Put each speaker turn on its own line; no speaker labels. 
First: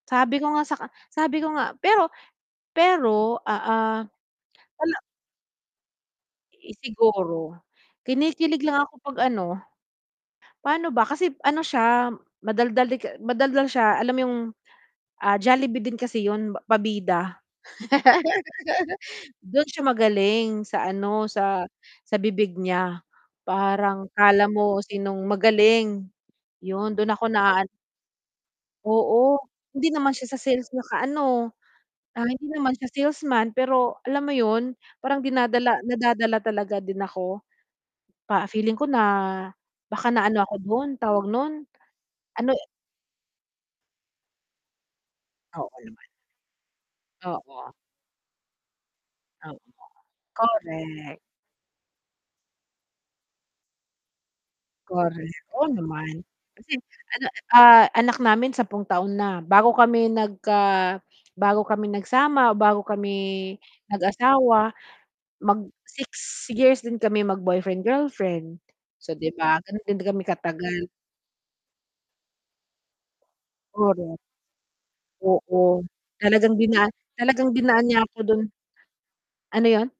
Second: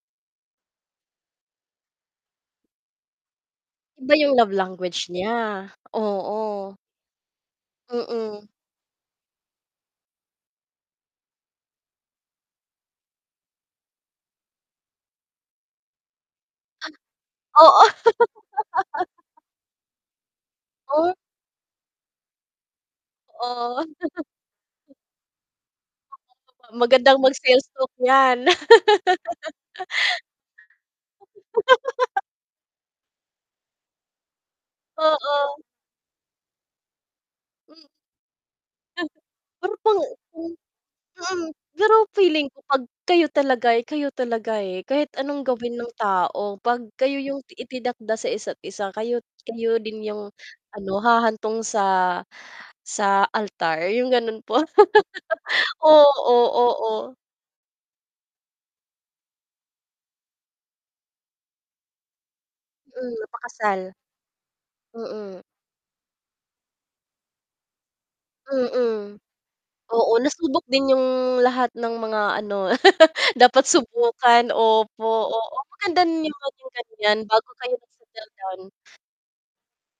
Sabi ko nga saka sabi ko nga, pero pero, oo,
Iba yung love
wala
language niya, oo.
Eh, siguro,
Mm.
kinikilig lang ako 'pag ano pa'no ba kasi ano siya madaldal 'di ka madaldal siya alam mo yung, ah, Jollibee din kasi 'yun, pa pabida.
Oo.
Do'n siya magaling sa
Oh?
ano, sa sa bibig niya,
Totoo
parang akala mo
M
sinong magaling,
[unintelligible]
'yun do'n
Magandang
ako
mag sales
na-aan
talk yan.
oo, hindi naman siya sa sales nakaano, ah, hindi naman siya salesman, pero alam mo 'yun, parang
Oo.
dinadala nadadala talaga din ako
M
pa feeling ko
Pero
na
[unintelligible] ko
baka naano ako do'n tawag
mm,
no'n,
pero feeling
ano
ko
e
'pag kayo talaga, eh, kayo talaga, eh, kahit anong
Oo
gawin ng
naman.
tao, 'pag kayo yung
Oo.
itinakda sa isa't isa, kayo't
Oo,
kayo din yung, ano,
correct.
hahantong sa, sa altar yung gano'n po
Correct, oo naman,
oo,
kasi
oo.
ano ah, anak namin 10 taon na bago kami nagka bago kami nagsama, o bago kami
Mm, mapakasal.
nag-asawa,
Mm.
mag 6 years din kami magboyfriend, girlfriend so
Mm.
'di ba, gano'n din
Oo,
kami
nasubok
katagal.
din yung lahat ng mga ano, dapat
Correct.
subukan opo, oo
Oo,
maganda din yung
talagang dina
ganiyan bago
talagang
kayo
dinaan niya ako
mag-settle
do'n
down.
ano 'yon?